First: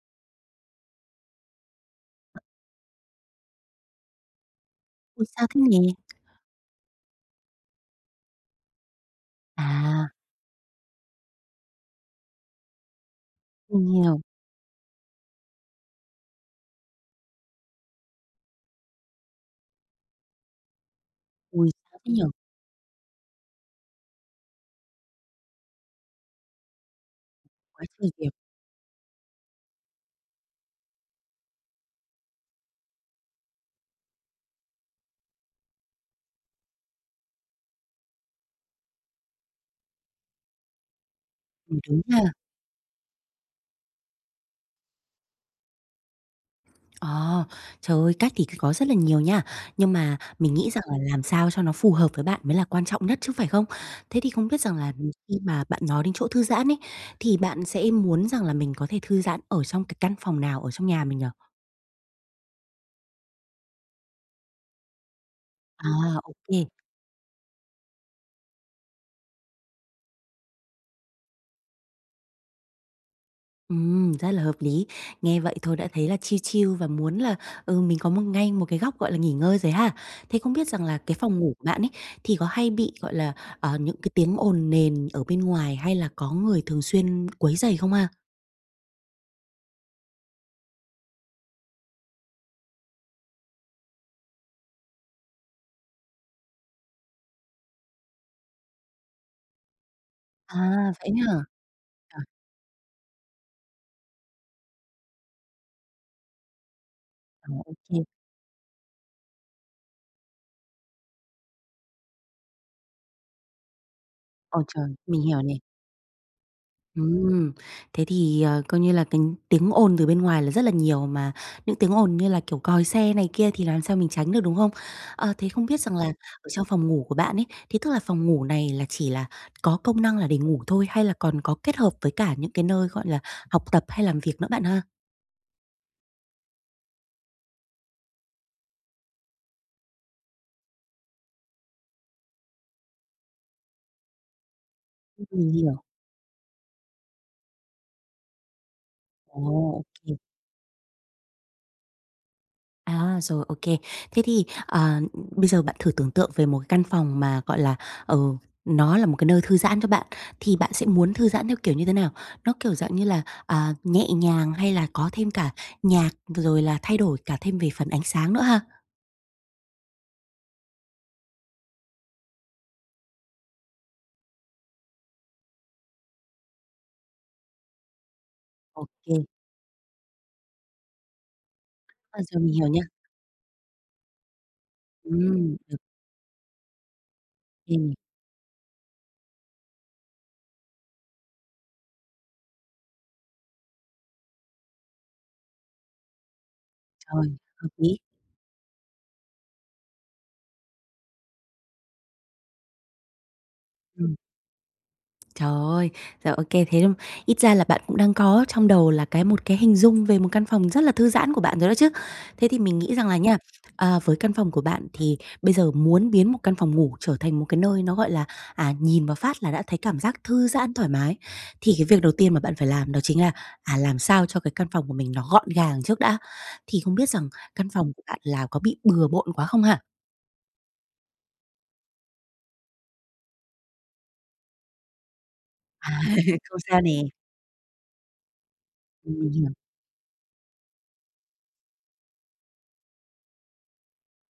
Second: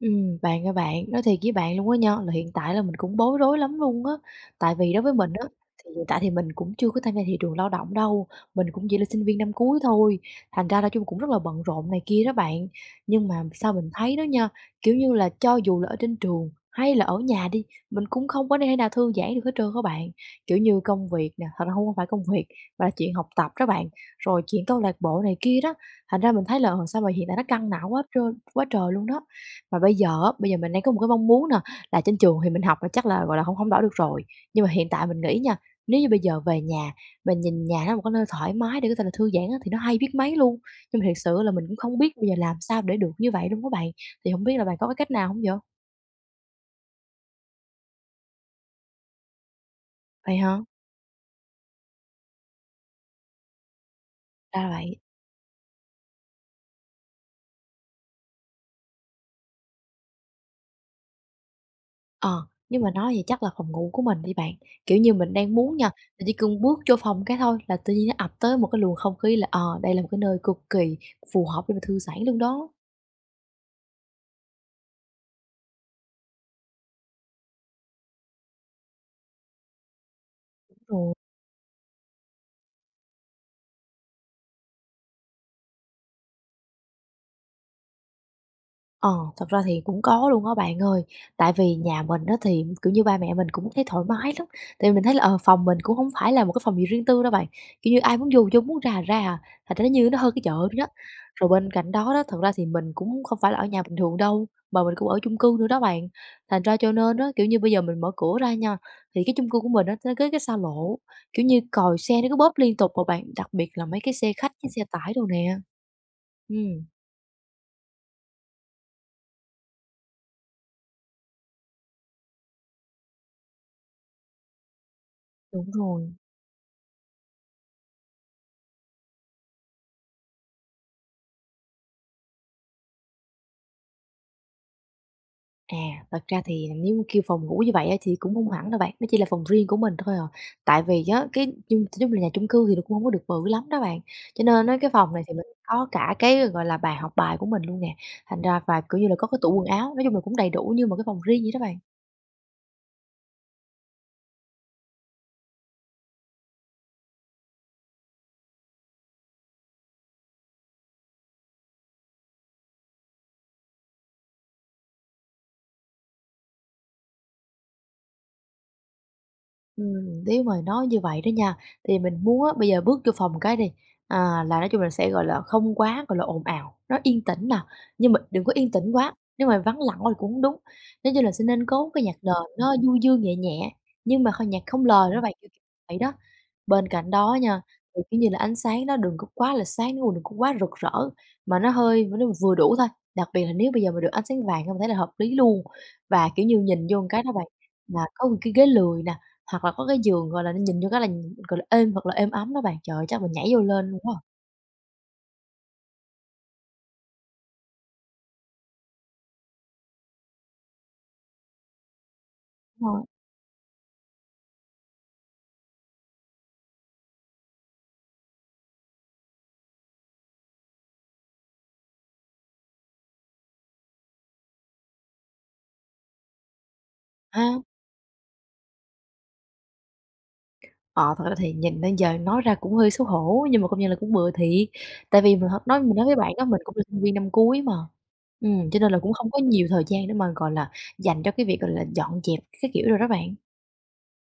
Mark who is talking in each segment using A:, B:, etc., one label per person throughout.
A: Ừm, bạn ơi bạn, nói thiệt với bạn luôn á nha, là hiện tại là mình cũng bối rối lắm luôn á. Tại vì đối với
B: Ôi,
A: mình á,
B: sao thế
A: thì
B: nhỉ?
A: hiện tại thì mình cũng chưa có tham gia thị trường lao động đâu, mình cũng chỉ là sinh viên năm cuối
B: À.
A: thôi, thành ra nói chung cũng rất là bận rộn này kia đó bạn. Nhưng mà sao mình
B: Mình
A: thấy
B: hiểu.
A: đó nha, kiểu như là, cho dù là ở trên trường hay là ở nhà đi, mình cũng không có thể nào thư giãn được hết trơn á bạn. Kiểu như công việc nè, thật
B: Ôi,
A: ra hông có
B: sao
A: phải
B: thế nhỉ?
A: công việc mà là chuyện học tập đó bạn, rồi chuyện câu lạc bộ này kia đó. Thành ra mình thấy là, ờ, sao mà hiện tại nó căng
B: Quá
A: não quá
B: trời việc.
A: trơn quá trời luôn đó. Mà bây giờ á, bây giờ mình đang có một cái mong muốn nà là trên trường thì mình học là chắc là, gọi là, hổng hổng đổi được rồi. Nhưng mà hiện tại mình nghĩ nha, nếu như bây giờ về nhà, mình nhìn nhà nó là một cái nơi thoải mái để có thể là thư giãn á thì nó hay biết mấy luôn. Nhưng mà thiệt sự là mình cũng
B: Ừm,
A: không
B: đúng
A: biết bây
B: ha.
A: giờ làm sao để được như vậy luôn á bạn? Thì hổng biết là bạn có cái cách nào hông dạ?
B: Ờ, trời ơi cách thì c có rất là nhiều nha. Nhưng mà
A: Vậy
B: mình
A: hả?
B: nghĩ rằng là làm sao cho nó phù hợp với bạn mới là quan trọng nhất chứ, phải không? Thế thì không biết
A: Ra
B: rằng là,
A: vậy.
B: ừ, khi mà bạn nói đến chỗ thư giãn ấy, thì bạn sẽ muốn rằng là mình có thể thư giãn ở trong cái căn phòng nào ở trong nhà mình nhỉ?
A: Ờ, nhưng mà nói vậy chắc là phòng ngủ của mình đi bạn, kiểu như mình đang muốn
B: À,
A: nha, mình
B: ô
A: chỉ
B: kê.
A: cần bước vô phòng cái thôi, là tự nhiên nó ập tới một cái luồng không khí là, ờ, đây là một cái nơi cực kỳ phù hợp để mà thư giãn luôn đó.
B: Ừm, rất là hợp lý. Nghe vậy thôi đã thấy là chill chill và muốn là, ừ, mình có một ngay một cái góc, gọi là, nghỉ ngơi rồi ha. Thế không biết
A: Đúng
B: rằng là cái
A: rồi.
B: phòng ngủ của bạn ấy, thì có hay bị, gọi là, ờ, những cái tiếng ồn nền ở bên ngoài hay là có người thường xuyên quấy rầy không ha?
A: Ờ, thật ra thì cũng có luôn á bạn ơi. Tại vì nhà mình á, thì, kiểu như, ba mẹ mình cũng thấy thoải mái lắm. Tại vì mình thấy là, ờ, phòng mình cũng không phải là một cái phòng gì riêng tư đâu bạn, kiểu như, ai muốn vô thì vô, muốn ra thì ra à, thành ra nó như nó hơn cái
B: À,
A: chợ vậy đó.
B: vậy ấy hả?
A: Rồi bên cạnh đó đó,
B: Trời!
A: thật ra thì mình cũng không phải là ở nhà bình thường đâu, mà mình cũng ở chung cư nữa đó bạn. Thành ra, cho nên á, kiểu
B: À,
A: như, bây
B: ô
A: giờ mình
B: kê.
A: mở cửa ra nha, thì cái chung cư của mình á, nó kế cái xa lộ, kiểu như, còi xe nó cứ bóp liên tục mà bạn, đặc biệt là mấy cái xe khách
B: Ôi
A: với xe
B: trời,
A: tải
B: mình
A: đồ
B: hiểu nè.
A: nè. Ừm.
B: Ừm, thì coi như là cái tiếng ồn từ bên ngoài là rất là nhiều mà, những tiếng ồn như là, kiểu, còi xe này kia thì làm sao mình tránh được, đúng không? À, thế không
A: Đúng
B: biết rằng là
A: rồi.
B: ở trong phòng ngủ của bạn ấy, thế tức là phòng ngủ này là chỉ là có công năng là để ngủ thôi hay là còn có kết hợp với cả những cái nơi, gọi là, học tập hay làm việc nữa bạn ha?
A: À, thật ra thì nếu kêu phòng ngủ như vậy á thì cũng hông hẳn đâu bạn, nó chỉ là phòng riêng của mình thôi à. Tại vì á, cái chung t nếu mà nhà chung cư thì là cũng hông có được bự lắm đó bạn. Cho nên á cái phòng này
B: Ừm,
A: thì mình
B: mình hiểu.
A: có cả cái, gọi là, bàn học bài của mình luôn nè, thành ra và kiểu như là có cái
B: Ồ,
A: tủ quần
B: ô
A: áo. Nói
B: kê.
A: chung là cũng đầy đủ như một cái phòng riêng vậy đó bạn.
B: À, rồi, ô kê. Thế thì, ờ, bây giờ bạn thử tưởng tượng về một căn phòng mà, gọi là, ờ, nó là một cái nơi thư giãn cho bạn, thì bạn sẽ muốn thư giãn theo kiểu như thế nào? Nó kiểu dạng như là, à, nhẹ nhàng hay là có thêm cả nhạc, rồi là thay đổi cả thêm về phần ánh sáng nữa ha?
A: Ừm, nếu mà nói như vậy đó nha, thì mình muốn á, bây giờ bước vô phòng cái đi, à, là nói chung là sẽ, gọi là, không quá, gọi là, ồn ào, nó yên tĩnh nè. Nhưng mà đừng có yên
B: Ô
A: tĩnh quá,
B: kê.
A: nếu mà vắng lặng quá thì cũng hông đúng. Nó như là sẽ nên có cái nhạc
B: À
A: nền
B: rồi, mình hiểu
A: nó
B: nha.
A: du dương nhẹ nhẹ, nhưng mà kh nhạc không lời đó bạn,
B: Ừm.
A: [unintelligible] vậy đó. Bên cạnh đó nha,
B: Ừm.
A: thì, kiểu như là, ánh sáng nó đừng có quá là sáng, nếu mà đừng có quá rực rỡ, mà nó hơi nó vừa đủ thôi. Đặc biệt là nếu bây giờ mà được ánh sáng vàng hông thấy là hợp lý luôn. Và, kiểu như, nhìn vô cái
B: Trời,
A: đó bạn,
B: hợp lý.
A: mà có một cái ghế lười nè, hoặc là có cái giường, gọi là, nó nhìn vô cái là nh gọi là, êm, thật là êm ấm đó bạn. Trời ơi, chắc mình nhảy vô lên luôn
B: Ừm.
A: quá.
B: Trời ơi! Rồi, ô kê, thế ừm, ít ra là bạn cũng đang có trong đầu là cái một cái hình dung về một căn phòng rất là thư giãn của bạn rồi đó chứ. Thế thì mình nghĩ
A: Ờ.
B: rằng là nha, ờ, với căn phòng của bạn thì bây giờ muốn biến một căn phòng ngủ trở thành một cái nơi nó, gọi là, à, nhìn vào phát là đã thấy cảm giác thư giãn, thoải mái, thì cái việc đầu tiên mà bạn phải làm đó chính là, à, làm sao cho cái căn phòng của mình nó gọn gàng trước đã. Thì không biết rằng
A: A.
B: căn phòng của bạn là có bị bừa bộn quá không ha?
A: Ờ, thật ra thì nhìn nên giờ nói ra cũng hơi xấu hổ, nhưng mà công nhận là cũng bừa thiệt. Tại vì mình h nói
B: À.
A: mình nói với bạn á
B: Không
A: mình cũng
B: sao
A: là
B: nè.
A: sinh viên năm cuối mà, ừm, cho nên là cũng
B: Ừm,
A: không có
B: hiểu.
A: nhiều thời gian để mà, gọi là, dành cho cái việc, gọi là, dọn dẹp các kiểu đồ đó bạn.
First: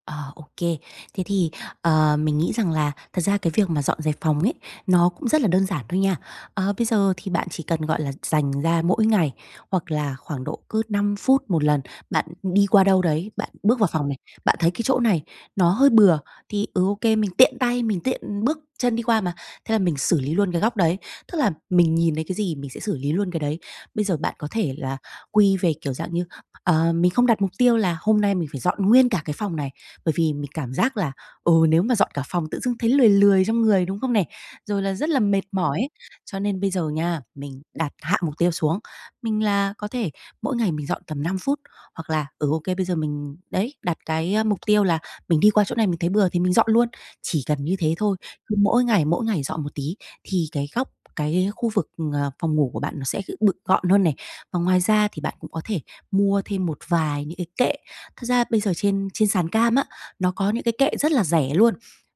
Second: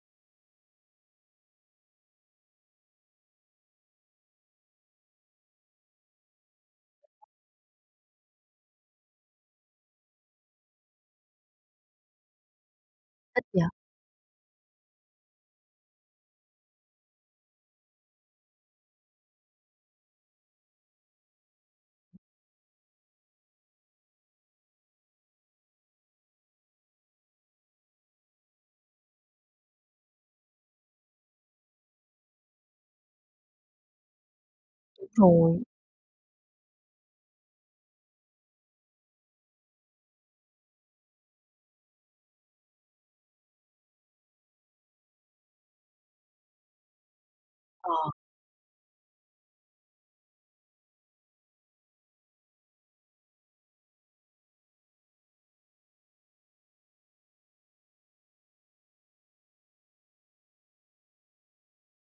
B: Ờ, ô kê. Thế thì, ờ, mình nghĩ rằng là thật ra cái việc mà dọn dẹp phòng ấy, nó cũng rất là đơn giản thôi nha. Ờ, bây giờ thì bạn chỉ cần, gọi là, dành ra mỗi ngày, hoặc là khoảng độ cứ 5 phút một lần, bạn đi qua đâu đấy,
A: Ít
B: bạn
A: vậy.
B: bước vào phòng này, bạn thấy cái chỗ này nó hơi bừa, thì, ừ, ô kê, mình tiện tay, mình tiện bước chân đi qua mà, thế là mình xử lý luôn cái góc đấy. Tức là mình nhìn thấy cái gì mình sẽ xử lý luôn cái đấy. Bây giờ bạn có thể là quy về kiểu dạng như, ờ, mình không đặt mục tiêu là hôm nay mình phải dọn nguyên cả cái phòng này, bởi vì mình cảm giác là, ừ, nếu mà dọn cả phòng tự dưng thấy lười lười trong người, đúng không này? Rồi là rất
A: Đúng
B: là mệt
A: rồi.
B: mỏi ấy, cho nên bây giờ nha, mình đặt hạ mục tiêu xuống. Mình là có thể mỗi ngày mình dọn tầm 5 phút, hoặc là, ừ, ô kê, bây giờ mình đấy, đặt cái mục tiêu là mình đi qua chỗ này mình thấy bừa thì mình dọn luôn. Chỉ cần như thế
A: Ờ.
B: thôi, cứ mỗi ngày, mỗi ngày dọn một tí, thì cái góc, cái khu vực, ờ, phòng ngủ của bạn nó sẽ kiểu bực gọn hơn này. Và ngoài ra thì bạn cũng có thể mua thêm một vài những cái kệ. Thật ra bây giờ trên trên sàn cam á, nó có những cái kệ rất là rẻ luôn.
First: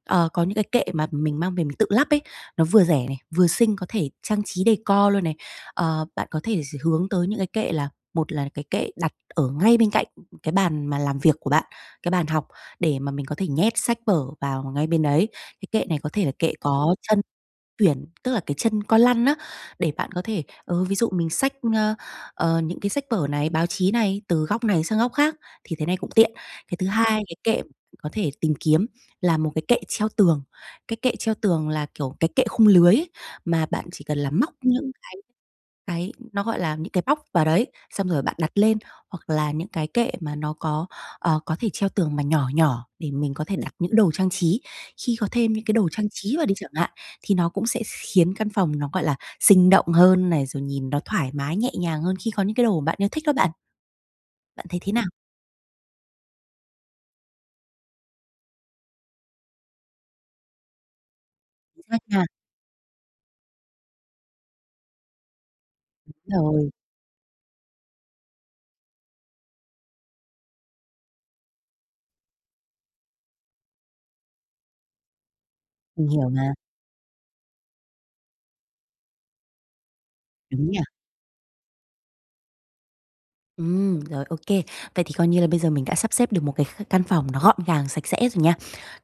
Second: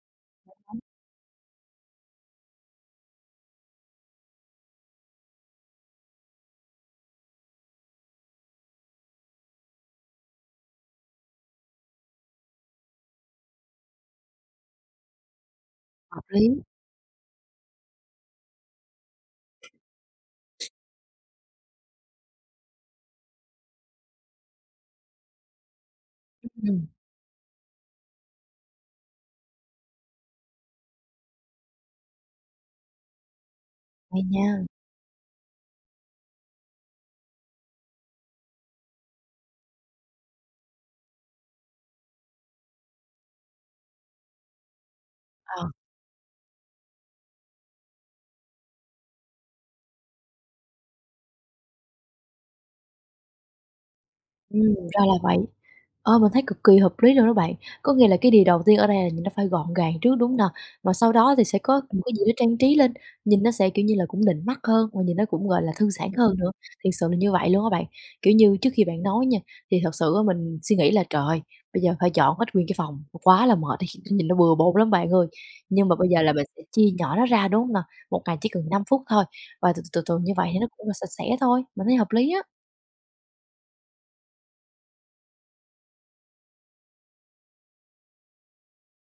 B: Ờ, có những cái
A: [unintelligible]
B: kệ mà mình mang về mình tự lắp ấy, nó vừa rẻ này, vừa xinh, có thể trang trí decor luôn này. Ờ, bạn có thể sẽ hướng tới những cái kệ là một là cái kệ đặt ở ngay bên cạnh cái bàn mà làm việc của bạn, cái bàn học để mà mình có thể nhét sách vở vào ngay bên đấy. Cái kệ này có
A: Hợp
B: thể là
A: lý.
B: kệ có chân tuyển, tức là cái chân con lăn á, để bạn có thể ừ, ví dụ mình xách, ờ, ờ những cái sách vở này, báo chí này, từ góc này sang góc khác, thì thế này cũng tiện.
A: Ừm,
B: Cái
A: ừm.
B: thứ hai cái kệ có thể tìm kiếm là một cái kệ treo tường. Cái kệ treo tường là, kiểu, cái kệ khung lưới ấy, mà bạn chỉ cần
A: Hay
B: là móc
A: nha.
B: những cái cái nó, gọi là, những cái móc vào đấy, xong rồi bạn đặt lên, hoặc là những cái kệ mà nó có, ờ, có thể treo tường mà nhỏ nhỏ để mình có thể đặt những đồ trang trí. Khi có thêm những
A: Ờ.
B: cái đồ trang trí vào đi chẳng hạn, thì nó cũng sẽ khiến căn phòng nó, gọi là, sinh động hơn này, rồi nhìn nó thoải mái, nhẹ nhàng hơn khi có những cái đồ bạn yêu thích đó bạn.
A: Ừm,
B: Bạn thấy thế
A: ra
B: nào?
A: là vậy. Ờ, mình thấy cực kỳ hợp lý luôn đó bạn. Có nghĩa là cái điều đầu tiên ở đây là nhìn nó phải gọn gàng trước, đúng hông nà? Mà sau đó thì sẽ có
B: Chính xác
A: một cái
B: nha.
A: gì đó trang trí lên, nhìn nó sẽ, kiểu như là, cũng nịnh mắt hơn và nhìn nó cũng, gọi là, thư giãn hơn
B: Đúng
A: nữa.
B: rồi.
A: Thiệt sự là như vậy luôn á bạn. Kiểu như trước khi bạn nói nha, thì thật sự á mình suy nghĩ là, trời ơi, bây giờ phải dọn hết nguyên cái phòng, quá là mệt đi, nhìn nó bừa bộn lắm bạn ơi. Nhưng mà
B: Mình
A: bây giờ
B: hiểu
A: là mình
B: mà.
A: sẽ chia nhỏ nó ra, đúng hông nà? 1 ngày chỉ cần 5 phút thôi và từ từ từ từ như vậy thì nó
B: Đúng nhỉ?
A: cũng là sạch sẽ thôi, mình thấy hợp lý á.
B: Ừm, rồi, ô kê. Vậy thì coi như là bây giờ mình đã sắp xếp được một cái kh căn phòng nó gọn gàng, sạch sẽ rồi nha.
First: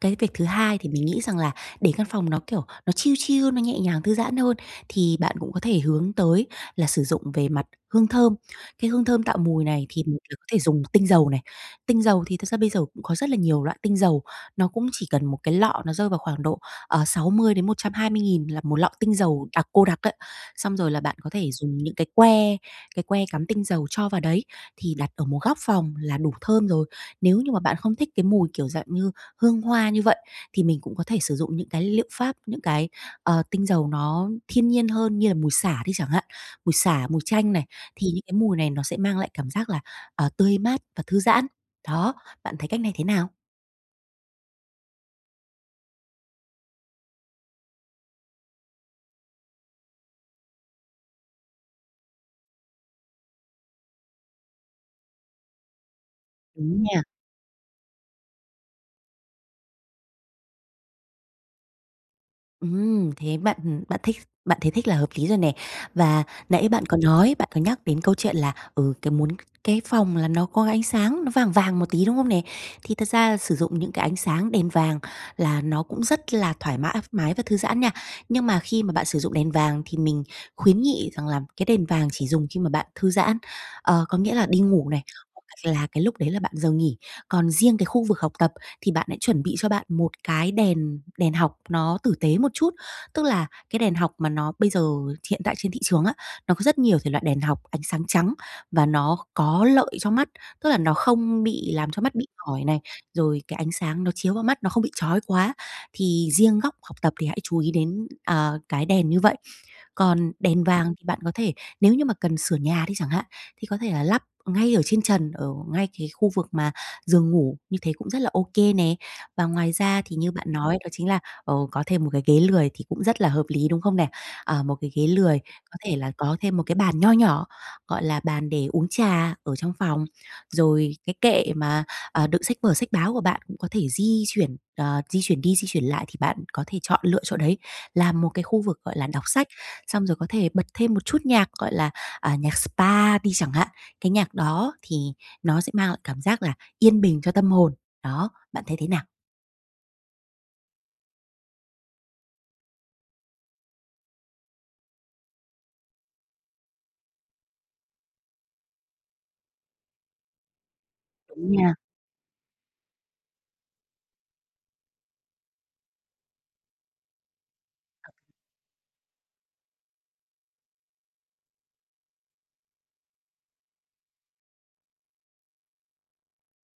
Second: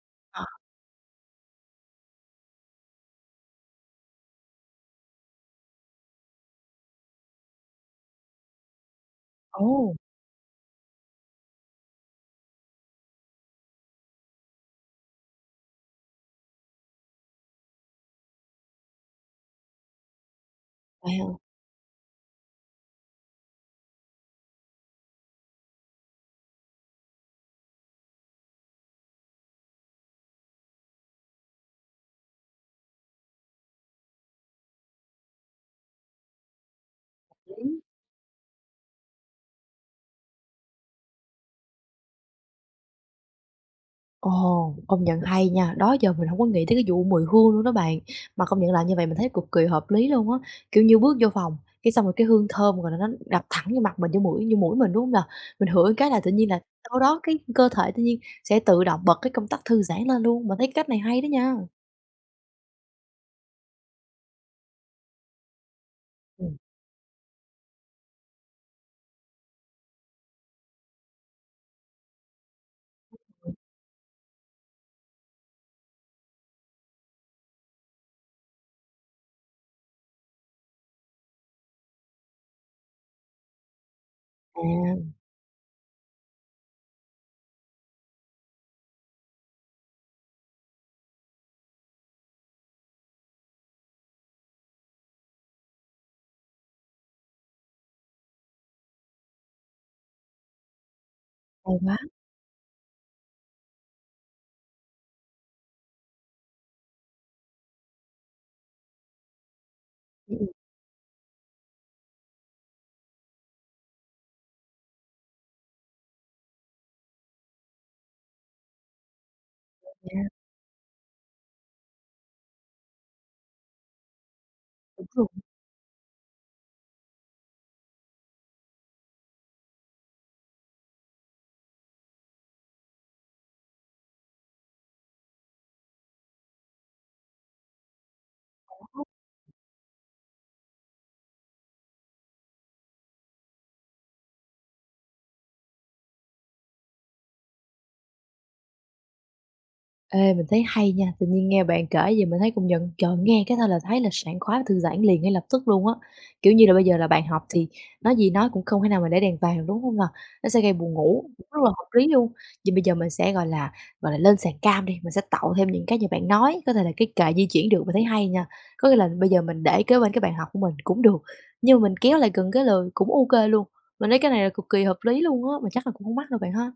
B: Cái việc thứ
A: Ờ.
B: hai thì mình nghĩ rằng là để căn phòng nó, kiểu, nó chill chill, nó nhẹ nhàng, thư giãn hơn thì bạn cũng có thể hướng tới là sử dụng về mặt hương thơm. Cái hương thơm tạo mùi này
A: Ô!
B: thì [unintelligible] có thể dùng tinh dầu này. Tinh dầu thì thực ra bây giờ cũng có rất là nhiều loại tinh dầu, nó cũng chỉ cần một cái lọ, nó rơi vào khoảng độ, ờ, 60.000 đến 120.000 là một lọ tinh dầu đặc, cô đặc ấy. Xong rồi là bạn có
A: Wow.
B: thể dùng những cái que, cái que cắm tinh dầu cho vào đấy, thì đặt ở một góc phòng là đủ thơm rồi. Nếu như mà bạn không thích cái mùi, kiểu, dạng như hương hoa như vậy, thì mình cũng có thể sử dụng những cái liệu pháp, những cái, ờ, tinh dầu nó thiên nhiên hơn như là mùi sả đi chẳng hạn. Mùi sả, mùi chanh này,
A: [unintelligible]
B: thì những cái mùi này nó sẽ mang lại cảm giác là, à, tươi mát và thư giãn. Đó, bạn thấy cách này thế nào?
A: Ồ, công nhận hay nha, đó giờ mình hông có nghĩ tới cái vụ mùi hương luôn đó bạn. Mà công nhận làm như vậy mình thấy cực kỳ hợp lý luôn á. Kiểu như bước vô phòng, cái xong rồi cái hương thơm, gọi là, nó đập thẳng vô mặt mình, vô mũi vô mũi mình, đúng hông nà? Mình ngửi một cái là tự nhiên là
B: Đúng
A: sau
B: nha.
A: đó cái cơ thể tự nhiên sẽ tự động bật cái công tắc thư giãn lên luôn. Mình thấy cái cách này hay đó nha.
B: Ừm, thế bạn ừm, bạn thích bạn thấy thích là hợp lý rồi nè. Và
A: Ừ.
B: nãy bạn có nói, bạn có nhắc đến câu chuyện là, ừ, cái muốn cái phòng là nó có ánh sáng, nó vàng vàng một tí, đúng không nè? Thì thật
A: [unintelligible]
B: ra
A: Ừ.
B: sử dụng những cái ánh sáng đèn vàng là nó cũng rất là thoải mã mái và thư giãn nha. Nhưng mà khi mà bạn sử dụng đèn vàng thì mình khuyến nghị rằng là cái đèn vàng chỉ dùng khi mà bạn thư giãn, ờ, có nghĩa là
A: À.
B: đi ngủ này, [unintelligible] hoặc là cái lúc đấy là bạn giờ nghỉ. Còn riêng cái khu vực học tập thì bạn hãy chuẩn bị cho bạn một cái đèn đèn học nó tử tế một chút. Tức là cái đèn học mà nó bây giờ hiện tại trên thị trường á, nó có rất nhiều thể loại đèn học ánh sáng trắng và nó có lợi cho mắt, tức là nó không bị
A: Ồn
B: làm
A: á.
B: cho mắt bị mỏi này, rồi cái ánh sáng nó chiếu vào mắt, nó không bị chói quá. Thì riêng góc học tập thì hãy chú ý đến, ờ, cái đèn như vậy. Còn
A: Ừ, ừ.
B: đèn vàng thì bạn có thể nếu như mà cần sửa nhà đi chẳng hạn, thì có thể là lắp ngay ở trên trần, ở ngay cái khu vực mà giường ngủ như thế cũng rất là ô kê nè. Và ngoài
A: [unintelligible]
B: ra thì
A: Nha.
B: như bạn nói đó chính là, ờ, có thêm 1 cái ghế lười thì cũng rất là hợp lý, đúng không nè? Ờ, 1 cái ghế
A: Đúng rồi.
B: lười có thể là có thêm 1 cái bàn nho nhỏ, gọi là, bàn để uống trà ở trong phòng. Rồi cái kệ mà, ờ, đựng sách vở, sách báo của bạn cũng có thể di chuyển, ờ, di chuyển đi di chuyển lại thì bạn có thể chọn lựa chỗ đấy làm một cái khu vực, gọi
A: [unintelligible]
B: là, đọc sách, xong rồi có thể bật thêm một chút nhạc, gọi là, à, nhạc spa đi chẳng hạn. Cái nhạc đó thì nó sẽ mang lại cảm giác là yên bình cho tâm hồn. Đó, bạn thấy thế nào?
A: Ê, mình thấy hay nha. Tự nhiên nghe bạn kể vậy mình thấy công nhận, trời, nghe cái thôi là thấy là sảng khoái thư giãn liền ngay lập tức luôn á. Kiểu như là, bây giờ là bàn học thì nói gì nói cũng không thể nào mà để đèn vàng được, đúng hông nè? Nó sẽ gây buồn ngủ,
B: Đúng
A: rất là
B: nha.
A: hợp lý luôn. Vậy bây giờ mình sẽ, gọi là, gọi là, lên sàn cam đi, mình sẽ tậu thêm những cái như bạn nói, có thể là cái kệ di chuyển được mình thấy hay nha. Có nghĩa là bây giờ mình để kế bên cái bàn học của mình cũng được, nhưng mà mình kéo lại gần ghế lười cũng OK luôn. Mình thấy cái này là cực kỳ hợp lý luôn á, mà chắc là cũng hông mắc đâu bạn ha?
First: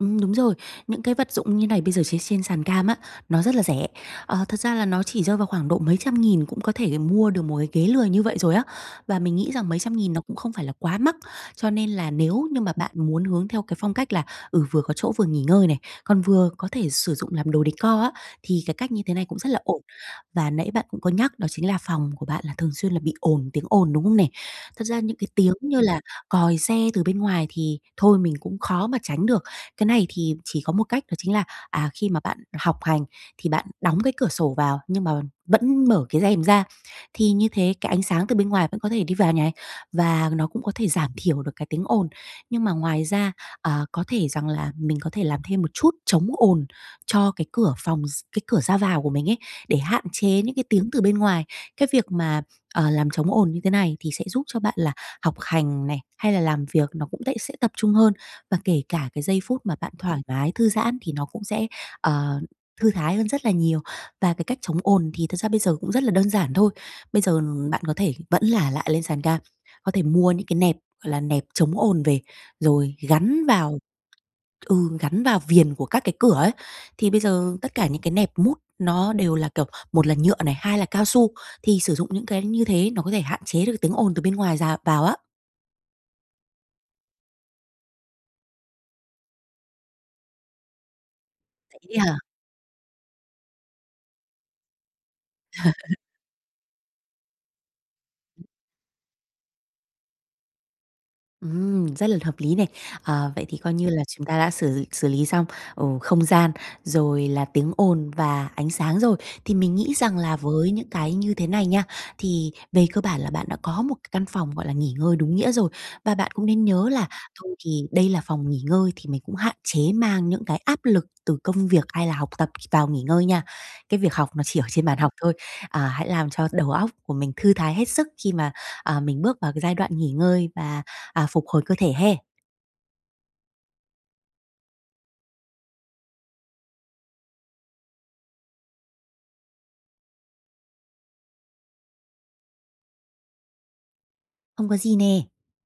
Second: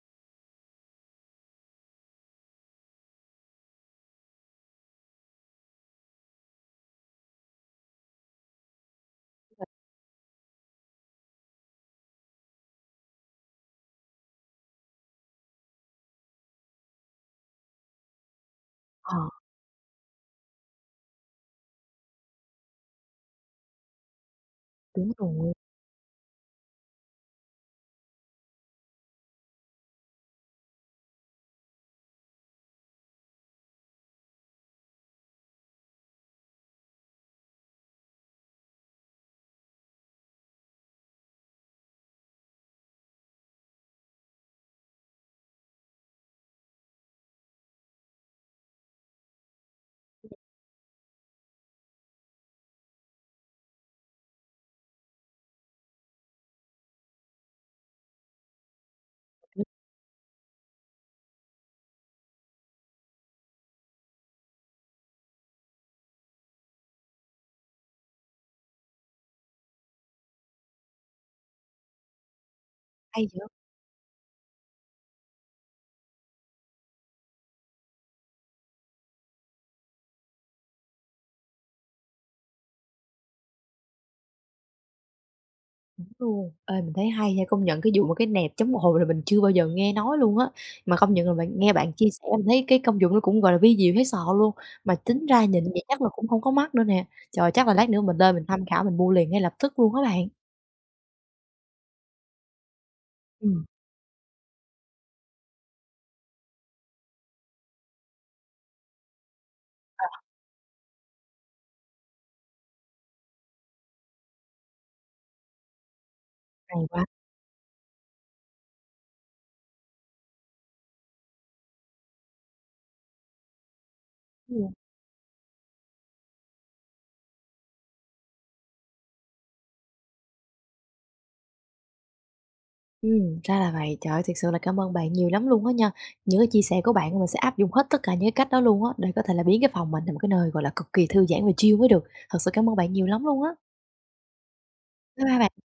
B: Ừm, đúng rồi. Những cái vật dụng như này bây giờ chế x trên sàn cam á, nó rất là rẻ. Ờ, thật ra là nó chỉ rơi vào khoảng độ mấy trăm nghìn cũng có thể mua được một cái ghế lười như vậy rồi á. Và mình nghĩ
A: À.
B: rằng mấy trăm nghìn nó cũng không phải là quá mắc, cho nên là nếu như mà bạn muốn hướng theo cái phong cách là, ừ, vừa có chỗ vừa nghỉ ngơi này, còn vừa có thể sử dụng làm đồ decor á, thì cái cách như thế
A: Ờ.
B: này cũng rất là ổn. Và nãy bạn cũng có nhắc đó chính là phòng của bạn là thường xuyên là bị ổn tiếng ồn, đúng không nè? Thật ra
A: Đúng
B: những cái
A: rồi.
B: tiếng như là còi xe từ bên ngoài thì thôi mình cũng khó mà tránh được. Cái này thì chỉ có một cách đó chính là, à, khi mà bạn học hành thì bạn đóng cái cửa sổ vào nhưng mà vẫn mở cái rèm ra thì như thế cái ánh sáng từ bên ngoài vẫn có thể đi vào nh này, và nó cũng có thể giảm thiểu được cái tiếng ồn. Nhưng mà ngoài ra, à, có thể rằng là mình có thể làm thêm một chút chống ồn cho cái cửa phòng, x cái cửa ra vào của mình ấy, để hạn
A: [unintelligible]
B: chế những cái tiếng từ bên ngoài. Cái việc mà, ờ, làm chống ồn như thế này thì sẽ giúp cho bạn là học hành này, hay là làm việc nó cũng tẽ sẽ tập trung hơn. Và kể cả cái giây phút
A: Ừm.
B: mà bạn thoải mái thư giãn thì nó cũng sẽ, ờ, thư thái hơn rất là nhiều. Và cái cách chống ồn thì thật ra bây giờ cũng rất là đơn giản thôi. Bây giờ, ừm, bạn có thể vẫn là lại lên sàn cam, có thể mua những cái nẹp, gọi là, nẹp chống ồn về rồi
A: Hay
B: gắn
A: vậy.
B: vào ừ, gắn vào viền của các cái cửa ấy. Thì bây giờ tất cả những cái nẹp mút nó đều là, kiểu, một là nhựa này, hai là cao su, thì sử dụng những cái như thế nó có thể hạn chế được tiếng ồn từ bên ngoài dào vào á.
A: Đúng luôn, ê, mình thấy hay nha, công nhận cái vụ mà cái nẹp chống ồn là mình chưa bao giờ nghe nói luôn á, mà công nhận là bạn nghe
B: Vậy
A: bạn
B: ấy
A: chia
B: hả?
A: sẻ mình thấy cái công dụng nó cũng, gọi là, vi diệu thấy sợ luôn, mà tính ra nhìn vậy chắc là cũng không có mắc nữa nè. Trời, chắc là lát nữa mình lên mình tham khảo mình mua liền ngay lập tức luôn á bạn.
B: Ừm, rất là hợp lý này! Ờ, vậy thì
A: Ừm.
B: coi như là chúng ta đã xử xử lý xong, ồ, không gian, rồi là tiếng ồn và ánh sáng rồi, thì mình nghĩ
A: Ờ.
B: rằng là với những cái như thế này nha, thì về cơ bản là bạn đã có một cái căn phòng, gọi là, nghỉ ngơi đúng nghĩa rồi. Và bạn cũng nên
A: Hay
B: nhớ
A: quá!
B: là thôi thì đây là phòng nghỉ ngơi thì mình cũng hạn chế mang những cái áp lực từ công việc hay là học tập vào nghỉ ngơi nha. Cái việc học nó chỉ ở
A: Ừm.
B: trên bàn học thôi, à, hãy làm cho đầu óc của mình thư thái hết sức khi mà, à, mình bước vào cái giai đoạn nghỉ ngơi và, à, phục hồi cơ thể ha.
A: Ừm, ra là vậy. Trời ơi, thiệt sự là cảm ơn bạn nhiều lắm luôn á nha, những cái chia sẻ của bạn mình sẽ áp dụng hết tất cả những cái cách đó luôn á, để có thể là biến cái phòng mình thành một cái nơi, gọi là, cực kỳ thư giãn và chill mới được, thật sự cảm ơn bạn nhiều lắm luôn á.
B: Không có gì
A: Bye
B: nè.
A: bye bạn.